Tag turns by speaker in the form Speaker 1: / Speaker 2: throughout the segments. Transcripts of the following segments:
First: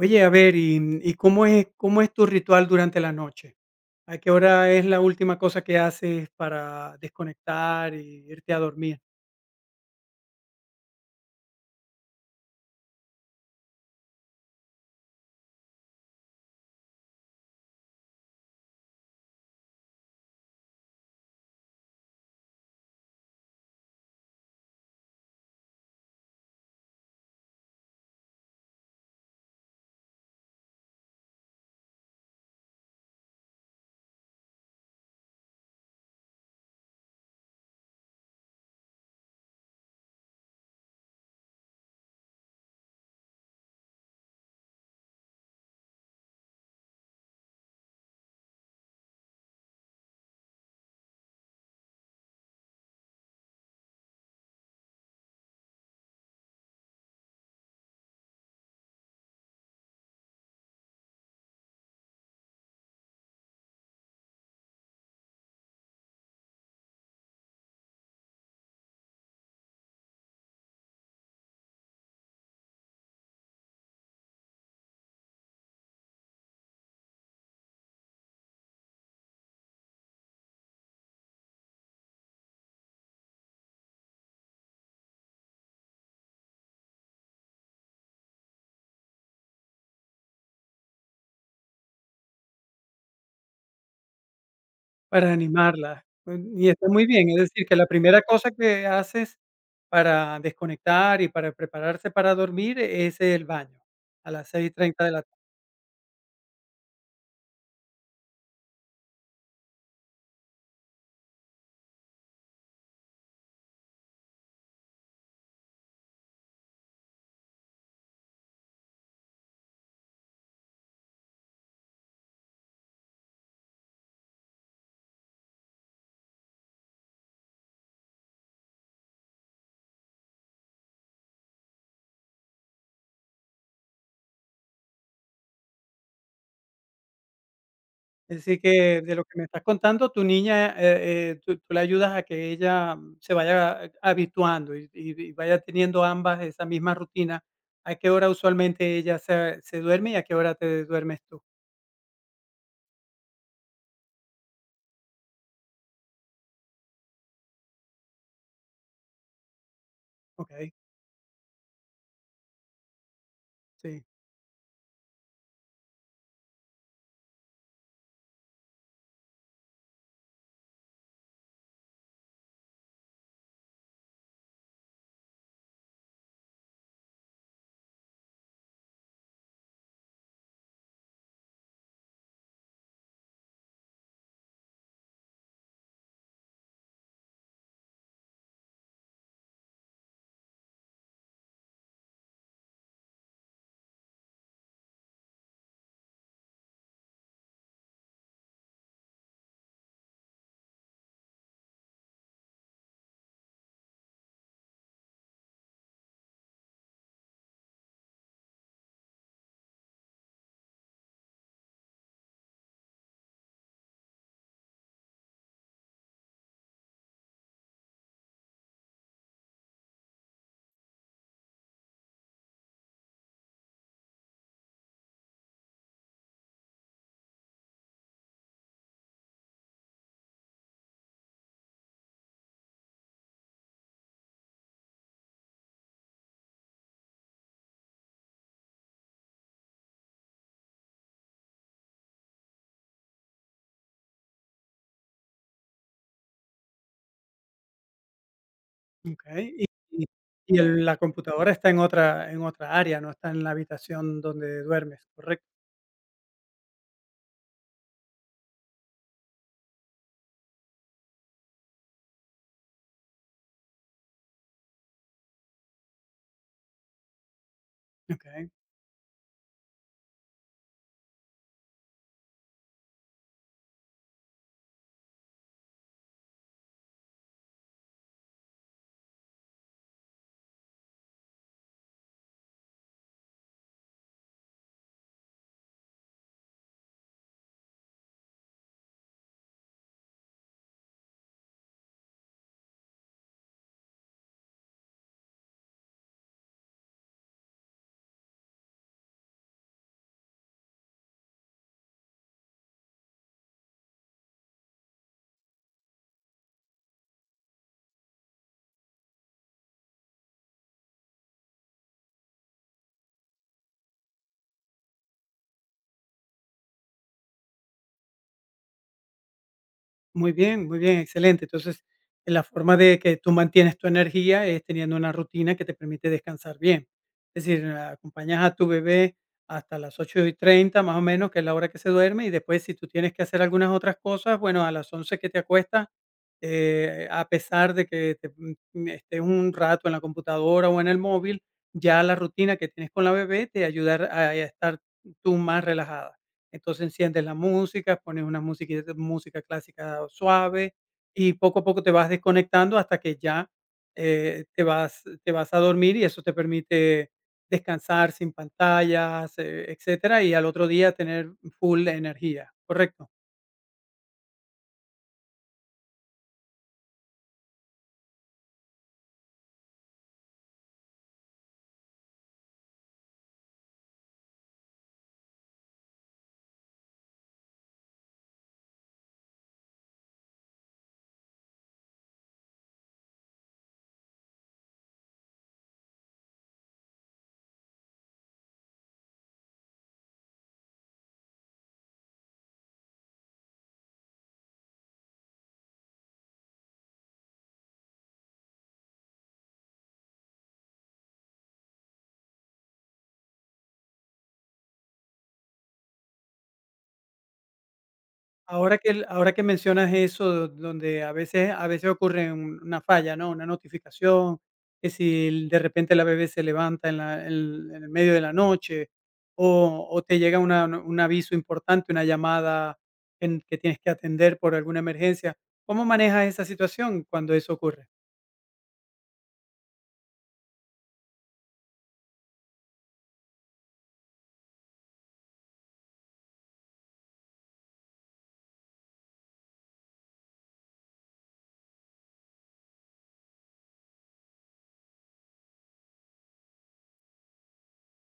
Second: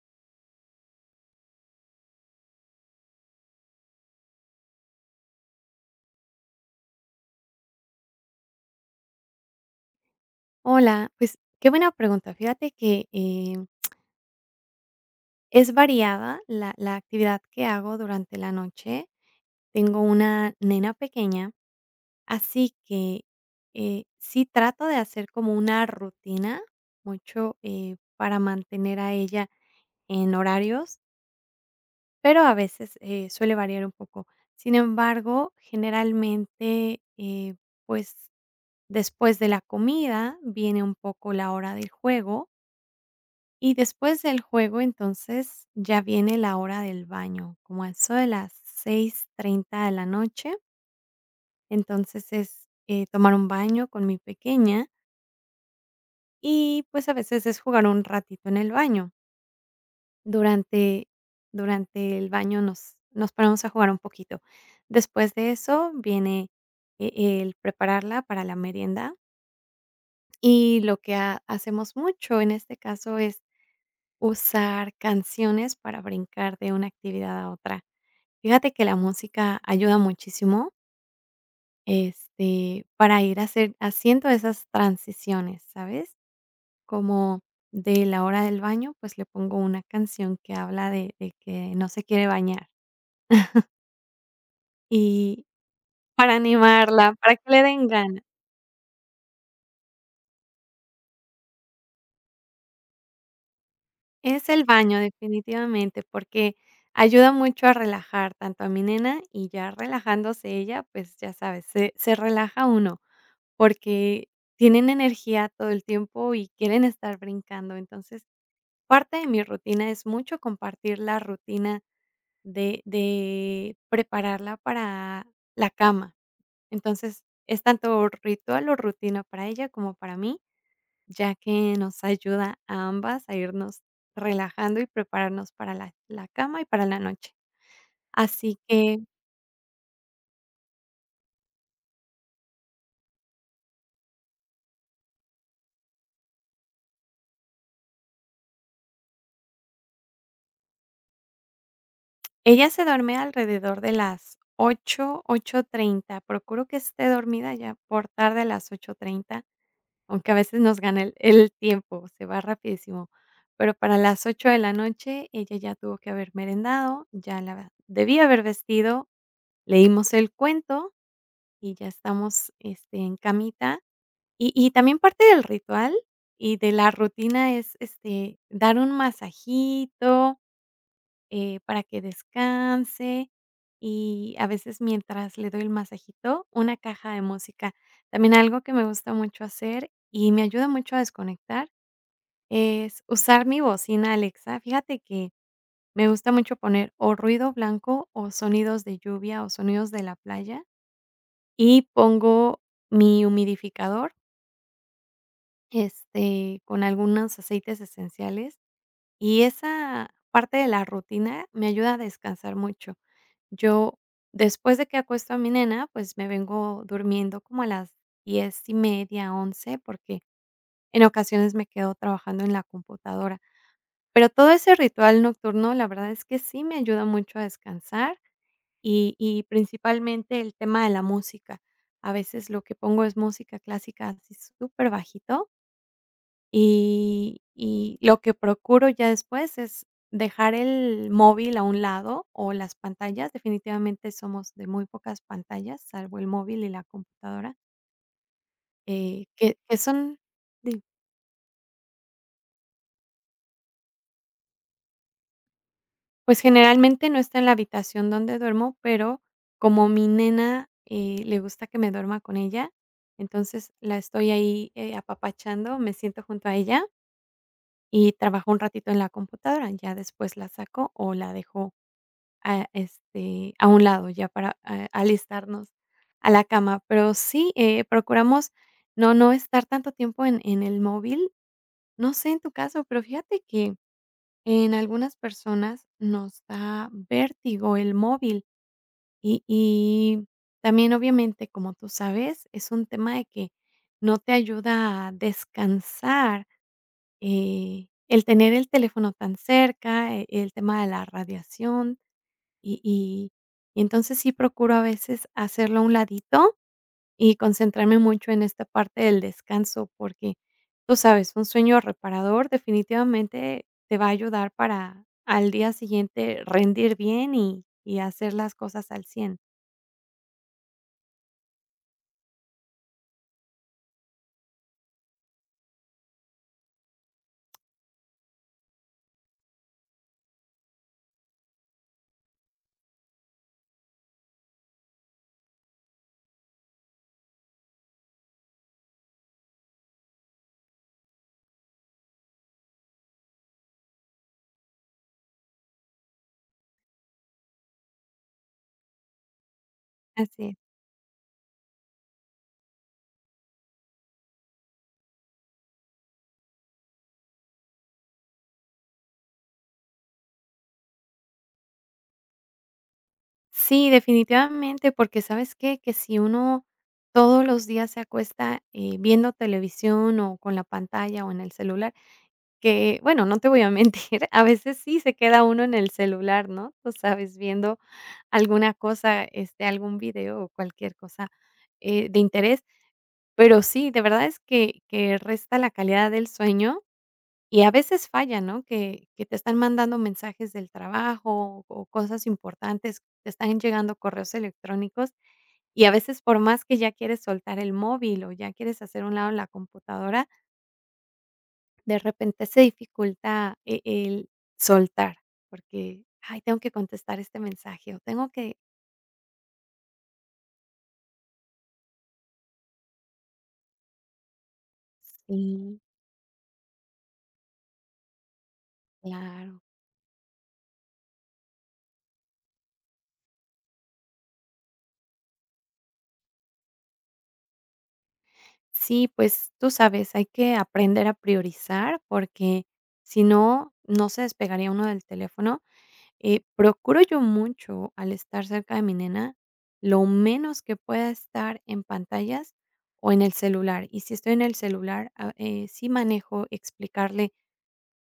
Speaker 1: Oye, a ver, ¿y cómo es tu ritual durante la noche? ¿A qué hora es la última cosa que haces para desconectar y irte a dormir,
Speaker 2: Hola, pues qué buena pregunta. Fíjate que es variada la actividad que hago durante la noche. Tengo una nena pequeña, así que sí trato de hacer como una rutina mucho para mantener a ella en horarios, pero a veces suele variar un poco. Sin embargo, generalmente, pues después de la comida viene un poco la hora del juego. Y después del juego, entonces, ya viene la hora del baño, como a eso de las 6:30 de la noche. Entonces, tomar un baño con mi pequeña y, pues, a veces es jugar un ratito en el baño. Durante durante el baño nos ponemos a jugar un poquito. Después de eso viene el prepararla para la merienda, y lo que ha hacemos mucho en este caso es usar canciones para brincar de una actividad a otra. Fíjate que la música ayuda muchísimo, este, para ir a hacer haciendo esas transiciones, ¿sabes? Como de la hora del baño, pues le pongo una canción que habla de que no se quiere bañar
Speaker 1: para
Speaker 2: y
Speaker 1: animarla?
Speaker 2: para
Speaker 1: Mm. Y está muy
Speaker 2: animarla,
Speaker 1: bien, es
Speaker 2: para que le
Speaker 1: decir, que la
Speaker 2: den
Speaker 1: primera
Speaker 2: ganas.
Speaker 1: cosa que haces para desconectar y para prepararse para dormir es el baño a las
Speaker 2: Es el
Speaker 1: seis y
Speaker 2: baño
Speaker 1: treinta de la.
Speaker 2: definitivamente, porque ayuda mucho a relajar tanto a mi nena y ya relajándose ella, pues ya sabes, se relaja uno. Porque tienen energía todo el tiempo y quieren estar brincando. Entonces, parte de mi rutina es mucho compartir la rutina de prepararla para la cama. Entonces, es tanto ritual o rutina para ella como para mí, ya que nos ayuda a ambas a irnos relajando y prepararnos para la cama y para la noche.
Speaker 1: Así
Speaker 2: Así
Speaker 1: que
Speaker 2: que...
Speaker 1: de lo que me estás contando, tu niña, tú la ayudas a que ella se vaya habituando y vaya teniendo ambas esa misma rutina. ¿A qué hora usualmente ella se duerme y a qué hora te duermes tú?
Speaker 2: Ella se duerme alrededor de las 8, 8:30. Procuro que esté dormida ya por tarde a las 8:30, aunque a veces
Speaker 1: Okey,
Speaker 2: nos gana el tiempo, se va rapidísimo. Pero para
Speaker 1: sí,
Speaker 2: las 8 de la noche ella ya tuvo que haber merendado, ya la debía haber vestido, leímos el cuento y ya estamos, este, en camita. Y también parte del ritual y de la rutina es, este, dar un masajito, para que descanse, y a veces mientras le doy el masajito, una caja de música. También algo que me gusta mucho hacer y me ayuda mucho a desconectar es usar mi bocina Alexa. Fíjate que me gusta mucho poner o ruido blanco o sonidos de lluvia o sonidos de la playa y pongo mi humidificador, este, con algunos aceites esenciales. Y esa parte de la rutina me ayuda a descansar mucho. Yo, después de que acuesto a mi nena, pues me vengo durmiendo como a las diez y media, 11, porque en ocasiones me quedo trabajando en la computadora. Pero todo ese ritual nocturno, la verdad es que sí me ayuda mucho a descansar, y principalmente el tema de la música. A veces lo que pongo es música clásica así súper bajito. Y lo que procuro ya después es dejar el móvil a un lado o las pantallas, definitivamente somos de muy pocas pantallas, salvo el móvil y la computadora,
Speaker 1: okey.
Speaker 2: que que
Speaker 1: Y
Speaker 2: son...
Speaker 1: y
Speaker 2: di
Speaker 1: el la computadora está en otra área, no está en la habitación donde duermes, ¿correcto?
Speaker 2: Pues, generalmente no está en la habitación donde duermo, pero como mi nena, le gusta que me duerma con ella, entonces la estoy ahí, apapachando, me siento junto a ella y
Speaker 1: Okey.
Speaker 2: trabajo un ratito en la computadora, ya después la saco o la dejo a, este, a un lado ya para alistarnos a la cama. Pero sí, procuramos no, no estar tanto tiempo en el móvil. No sé en tu caso, pero fíjate que en algunas personas nos da vértigo el móvil y también obviamente, como tú sabes, es un tema de que no te ayuda a descansar. El tener el teléfono tan cerca, el tema de la radiación, y y y entonces sí procuro a veces hacerlo a un ladito y concentrarme mucho en esta parte del descanso, porque tú sabes, un sueño reparador definitivamente te va a ayudar para al día siguiente rendir bien y hacer las cosas al cien.
Speaker 1: Muy bien, excelente. Entonces, la forma de que tú mantienes tu energía es teniendo una rutina que te permite descansar bien. Es decir, acompañas a tu bebé hasta las 8:30 más o menos, que es la hora que se duerme, y después si tú tienes que hacer algunas otras cosas, bueno, a las 11 que te acuestas, a pesar de que te, estés un rato en la computadora o en el móvil, ya la rutina que tienes con la bebé te ayudará a estar tú más relajada. Entonces enciendes la música, pones una musiquita música clásica
Speaker 2: Así es.
Speaker 1: suave y poco a poco te vas desconectando hasta que ya, te vas a dormir y eso te permite descansar sin pantallas, etcétera, y al otro día tener full energía, ¿correcto?
Speaker 2: Sí, definitivamente, porque ¿sabes qué? Que si uno todos los días se acuesta, viendo televisión o con la pantalla o en el celular. Que, bueno, no te voy a mentir, a veces sí se queda uno en el celular, ¿no? Tú sabes, viendo alguna cosa, este, algún video o cualquier cosa, de interés, pero sí, de verdad es que resta la calidad del sueño, y a veces falla, ¿no? Que te están mandando mensajes del trabajo o cosas importantes, te están llegando correos electrónicos, y a veces por más que ya quieres soltar el móvil o ya quieres hacer un lado la computadora, de repente se dificulta el soltar, porque, ay, tengo que contestar este mensaje, o tengo que...
Speaker 1: Ahora que mencionas eso, donde a veces ocurre un una falla, ¿no? Una notificación, que si el de
Speaker 2: Sí,
Speaker 1: repente la bebé se levanta en el medio de la noche,
Speaker 2: claro.
Speaker 1: o te llega una un aviso importante, una llamada en que tienes que atender por alguna emergencia. ¿Cómo manejas esa situación cuando eso ocurre?
Speaker 2: Sí, pues, tú sabes, hay que aprender a priorizar, porque si no, no se despegaría uno del teléfono. Procuro yo mucho, al estar cerca de mi nena, lo menos que pueda estar en pantallas o en el celular. Y si estoy en el celular, sí manejo explicarle:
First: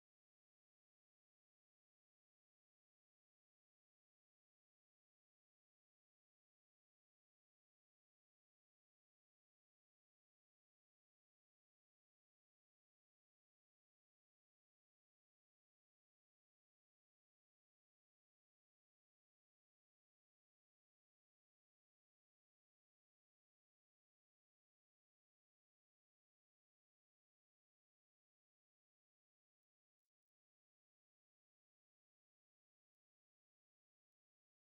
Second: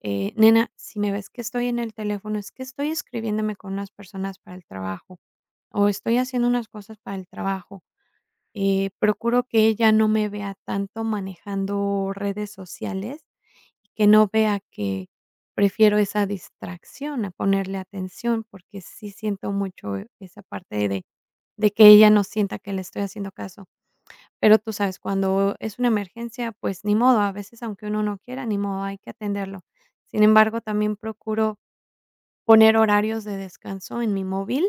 Speaker 2: eh, nena, si me ves que estoy en el teléfono, es que estoy escribiéndome con unas personas para el trabajo o estoy haciendo unas cosas para el trabajo. Procuro que ella no me vea tanto manejando redes sociales y que no vea que prefiero esa distracción a ponerle atención, porque sí siento mucho esa parte de que ella no sienta que le estoy haciendo caso. Pero tú sabes, cuando es una emergencia, pues ni modo, a veces aunque uno no quiera, ni modo, hay que atenderlo. Sin embargo, también procuro poner horarios de descanso en mi móvil,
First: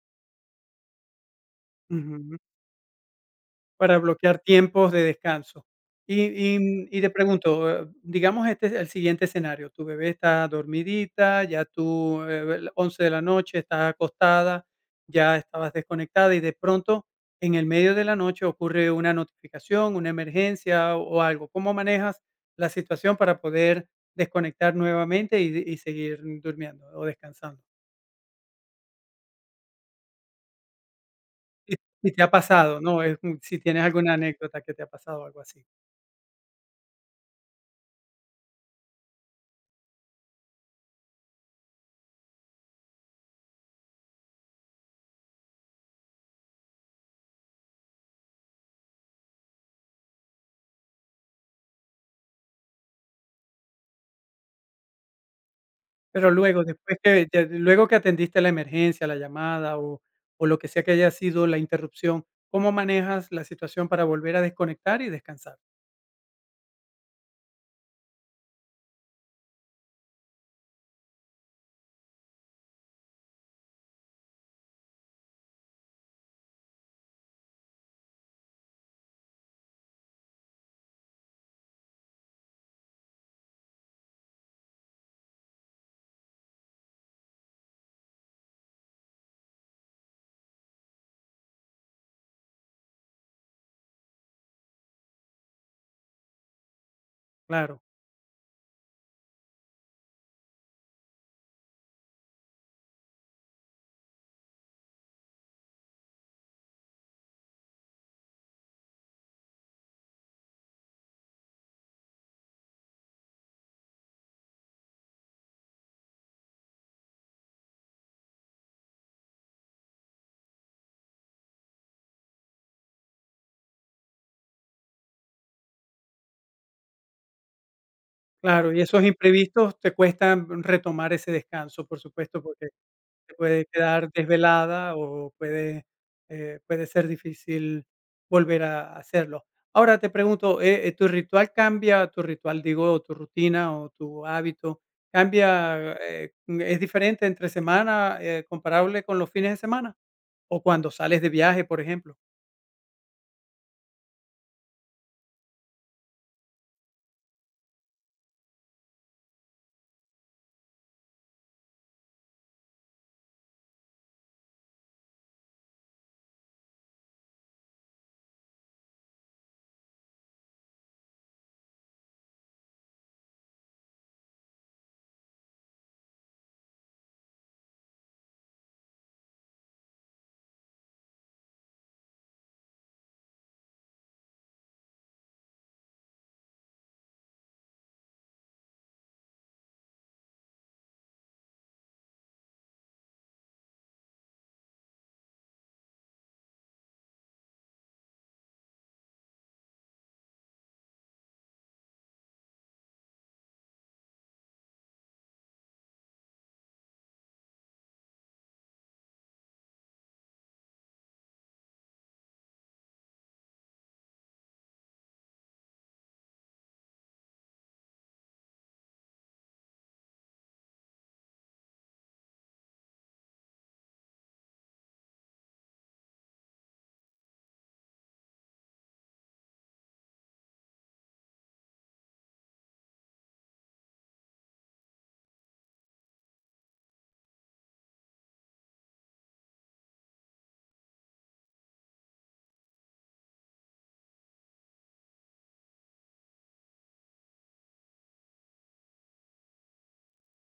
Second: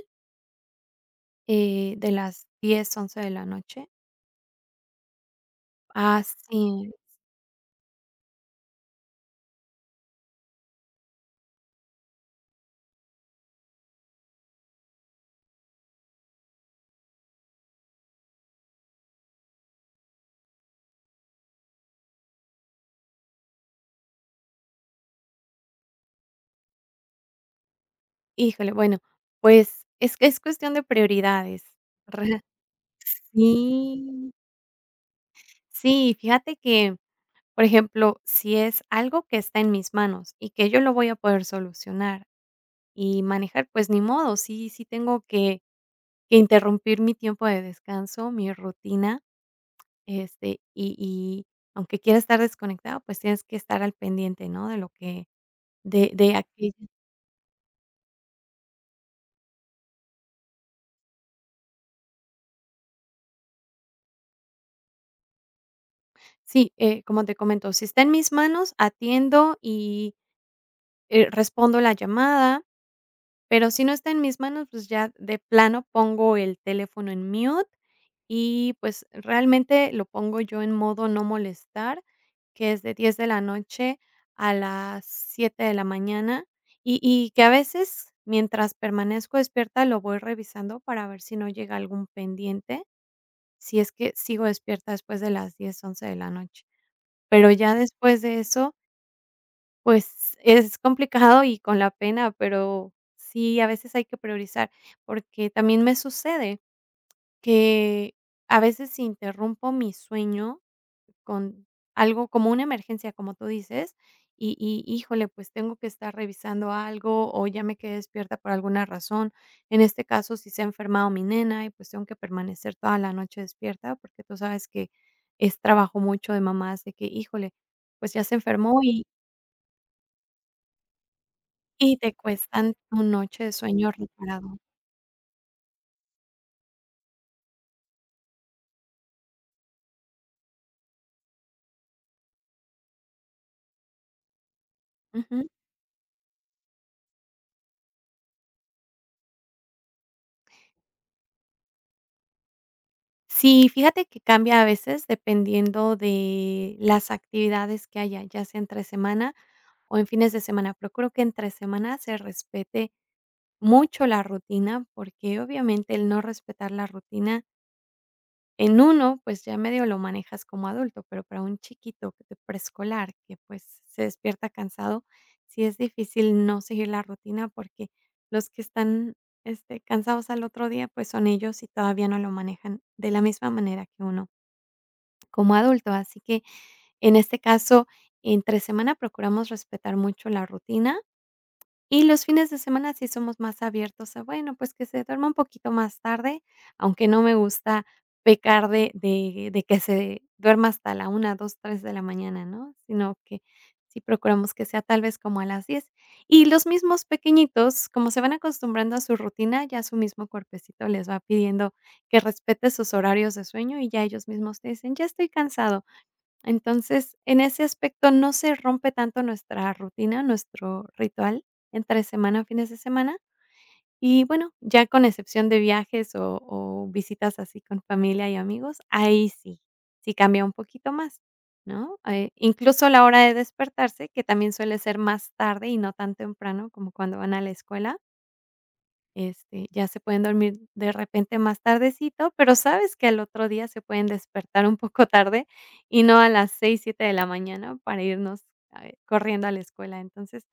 Speaker 2: de las diez, 11 de la noche.
Speaker 1: Para bloquear tiempos de descanso.
Speaker 2: Ah,
Speaker 1: Y y,
Speaker 2: sí,
Speaker 1: mm, y te pregunto, digamos, este es el siguiente escenario, tu bebé está dormidita, ya tú, la de la noche, estás acostada, ya estabas desconectada y de pronto, en el medio de la noche ocurre una notificación, una emergencia o algo. ¿Cómo manejas la situación para poder desconectar nuevamente y seguir durmiendo o descansando?
Speaker 2: híjole, bueno, pues es que es cuestión de prioridades.
Speaker 1: Si si
Speaker 2: Re
Speaker 1: te ha pasado, ¿no? Si tienes alguna
Speaker 2: sí,
Speaker 1: anécdota que te ha pasado o algo así.
Speaker 2: sí, fíjate que, por ejemplo, si es algo que está en mis manos y que yo lo voy a poder solucionar y manejar, pues ni modo, sí, sí tengo que interrumpir mi tiempo de descanso, mi rutina, este, y aunque quiera estar desconectado, pues tienes que estar al pendiente, ¿no? De lo que de
Speaker 1: Pero
Speaker 2: de
Speaker 1: luego,
Speaker 2: aquello...
Speaker 1: después que ya luego que atendiste la emergencia, la llamada o lo que sea que haya sido la interrupción, ¿cómo manejas la situación para volver a desconectar y descansar?
Speaker 2: Sí, como te comento, si está en mis manos, atiendo y, respondo la llamada. Pero si no está en mis manos, pues ya de plano pongo el teléfono en mute, y, pues, realmente lo pongo yo en modo no molestar, que es de 10 de la noche a las 7 de la mañana, y que a veces, mientras permanezco despierta, lo voy revisando para ver si no llega algún pendiente, si es que sigo despierta después de las diez, 11 de la noche. Pero ya
Speaker 1: Claro.
Speaker 2: después de eso, pues, es complicado y con la pena, pero sí, a veces hay que priorizar, porque también me sucede que a veces interrumpo mi sueño con algo como una emergencia, como tú dices, y, híjole, pues, tengo que estar revisando algo, o ya me quedé despierta por alguna razón. En este caso, si se ha enfermado mi nena y, pues, tengo que permanecer toda la noche despierta, porque tú sabes que es trabajo mucho de mamás de que, híjole, pues, ya se
Speaker 1: Claro, y
Speaker 2: enfermó
Speaker 1: esos
Speaker 2: y...
Speaker 1: imprevistos te cuestan retomar ese descanso,
Speaker 2: Y
Speaker 1: por
Speaker 2: te
Speaker 1: supuesto, porque
Speaker 2: cuestan tu
Speaker 1: te
Speaker 2: noche de
Speaker 1: puede
Speaker 2: sueño
Speaker 1: quedar
Speaker 2: reparado.
Speaker 1: desvelada o puede ser difícil volver a hacerlo. Ahora te pregunto, ¿tu ritual cambia, tu ritual digo, o tu rutina o tu hábito
Speaker 2: Ujú.
Speaker 1: cambia, es diferente entre semana, comparable con los fines de semana? O cuando sales de viaje, por ejemplo.
Speaker 2: Sí, fíjate que cambia a veces dependiendo de las actividades que haya, ya sea entre semana o en fines de semana. Procuro que entre semana se respete mucho la rutina, porque obviamente el no respetar la rutina... En uno, pues ya medio lo manejas como adulto, pero para un chiquito que de preescolar que, pues, se despierta cansado, sí es difícil no seguir la rutina porque los que están, este, cansados al otro día, pues son ellos y todavía no lo manejan de la misma manera que uno como adulto. Así que en este caso, entre semana procuramos respetar mucho la rutina. Y los fines de semana sí somos más abiertos a, bueno, pues que se duerma un poquito más tarde, aunque no me gusta pecar de que se duerma hasta la una, dos, 3 de la mañana, ¿no? Sino que sí procuramos que sea tal vez como a las diez. Y los mismos pequeñitos, como se van acostumbrando a su rutina, ya su mismo cuerpecito les va pidiendo que respete sus horarios de sueño y ya ellos mismos te dicen: "Ya estoy cansado". Entonces, en ese aspecto no se rompe tanto nuestra rutina, nuestro ritual entre semana, fines de semana. Y bueno, ya con excepción de viajes o visitas así con familia y amigos, ahí sí, sí cambia un poquito más, ¿no? Incluso la hora de despertarse, que también suele ser más tarde y no tan temprano como cuando van a la escuela, este, ya se pueden dormir de repente más tardecito, pero sabes que al otro día se pueden despertar un poco tarde y no a las seis, 7 de la mañana para irnos, corriendo a la escuela. Entonces,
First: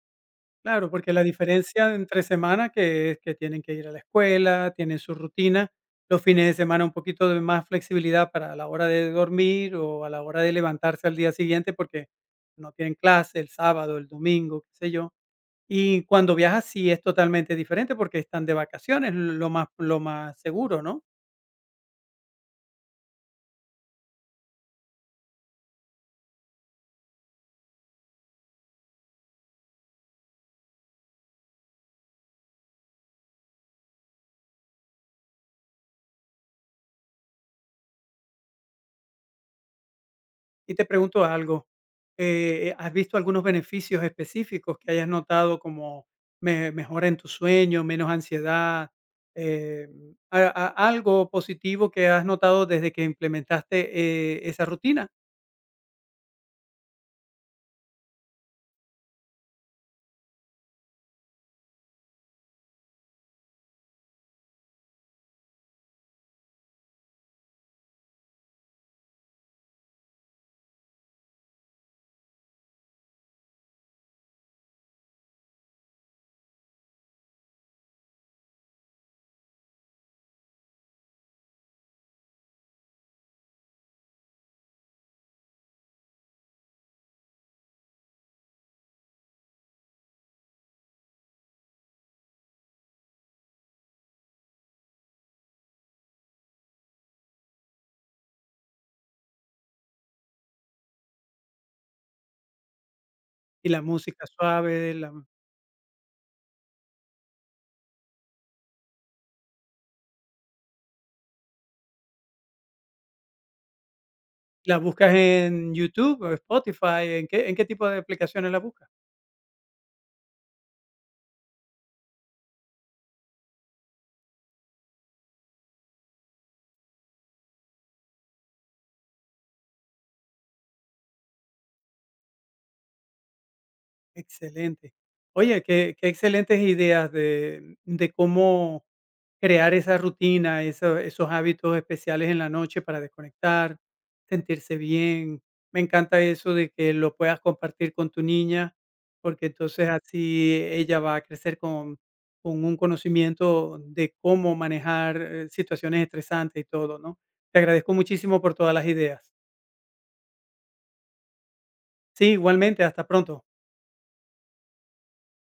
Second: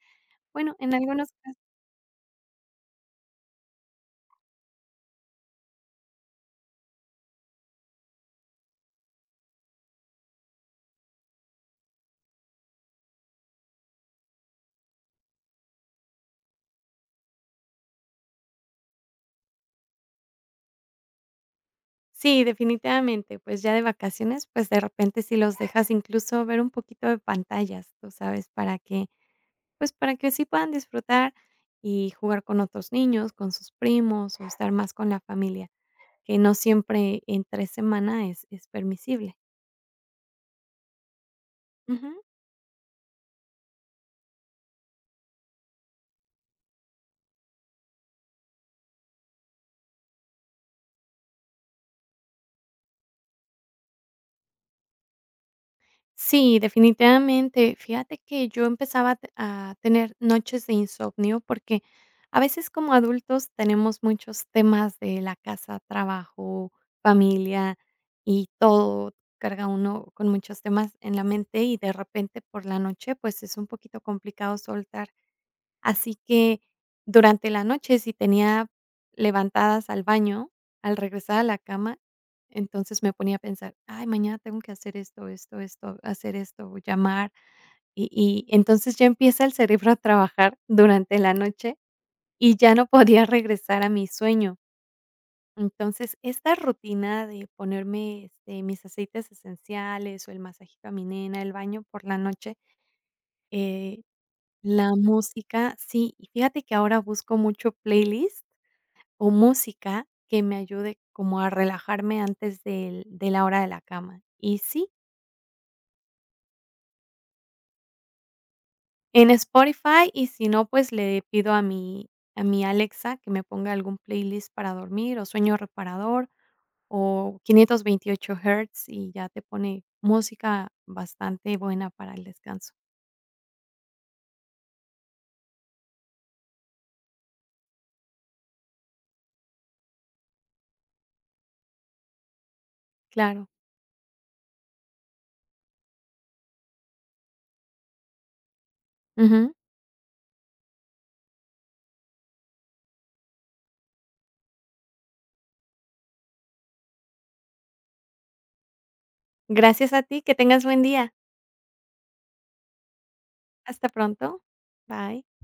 Speaker 2: bueno,
Speaker 1: Claro,
Speaker 2: en
Speaker 1: porque la
Speaker 2: algunos casos...
Speaker 1: diferencia entre semana que es que tienen que ir a la escuela, tienen su rutina, los fines de semana un poquito de más flexibilidad para la hora de dormir o a la hora de levantarse al día siguiente porque no tienen clase el sábado, el domingo, qué sé yo. Y cuando viajas sí es totalmente diferente porque están de vacaciones, lo más seguro, ¿no?
Speaker 2: Sí, definitivamente, pues, ya de vacaciones, pues, de repente si los dejas incluso ver un poquito de pantallas, tú sabes, para que, pues, para que sí puedan disfrutar y jugar con otros niños, con sus primos o estar más con la familia, que no siempre entre semana es permisible.
Speaker 1: Y te pregunto algo,
Speaker 2: Ujú.
Speaker 1: ¿has visto algunos beneficios específicos que hayas notado como mejora en tu sueño, menos ansiedad, eh, algo positivo que has notado desde que implementaste esa rutina
Speaker 2: Sí, definitivamente. Fíjate que yo empezaba a te a tener noches de insomnio, porque a veces como adultos tenemos muchos temas de la casa, trabajo, familia y todo, carga uno con muchos temas en la mente y de repente por la noche, pues, es un poquito complicado soltar. Así que durante la noche, si tenía levantadas al baño, al regresar a la cama, entonces me ponía a pensar: "Ay, mañana tengo que hacer esto, esto, esto, hacer esto, llamar". Y y entonces ya empieza el cerebro a trabajar durante la noche y ya no podía regresar a mi sueño. Entonces, esta rutina de ponerme, este, mis aceites esenciales o el masajito a mi nena, el baño por la noche,
Speaker 1: y la
Speaker 2: eh...
Speaker 1: música suave,
Speaker 2: La música, sí, y fíjate que ahora busco mucho playlist o música que me ayude como a relajarme antes del de la hora de la cama. Y
Speaker 1: la
Speaker 2: sí,
Speaker 1: buscas en YouTube o Spotify, en qué tipo de aplicaciones la buscas?
Speaker 2: en Spotify, y si no, pues le pido a mi Alexa que me ponga algún playlist para dormir o sueño reparador o 528 hertz y ya te pone música bastante buena para el descanso.
Speaker 1: Excelente. Oye, qué excelentes ideas de cómo crear esa rutina, esos hábitos especiales en la noche para
Speaker 2: Claro.
Speaker 1: desconectar, sentirse bien. Me encanta eso de que lo puedas compartir con tu niña, porque
Speaker 2: Ujú.
Speaker 1: entonces así ella va a crecer con un conocimiento de cómo manejar, situaciones estresantes y todo, ¿no? Te agradezco muchísimo por todas las ideas.
Speaker 2: Gracias a ti, que tengas buen día.
Speaker 1: Sí, igualmente, hasta pronto.
Speaker 2: Hasta pronto. Bye.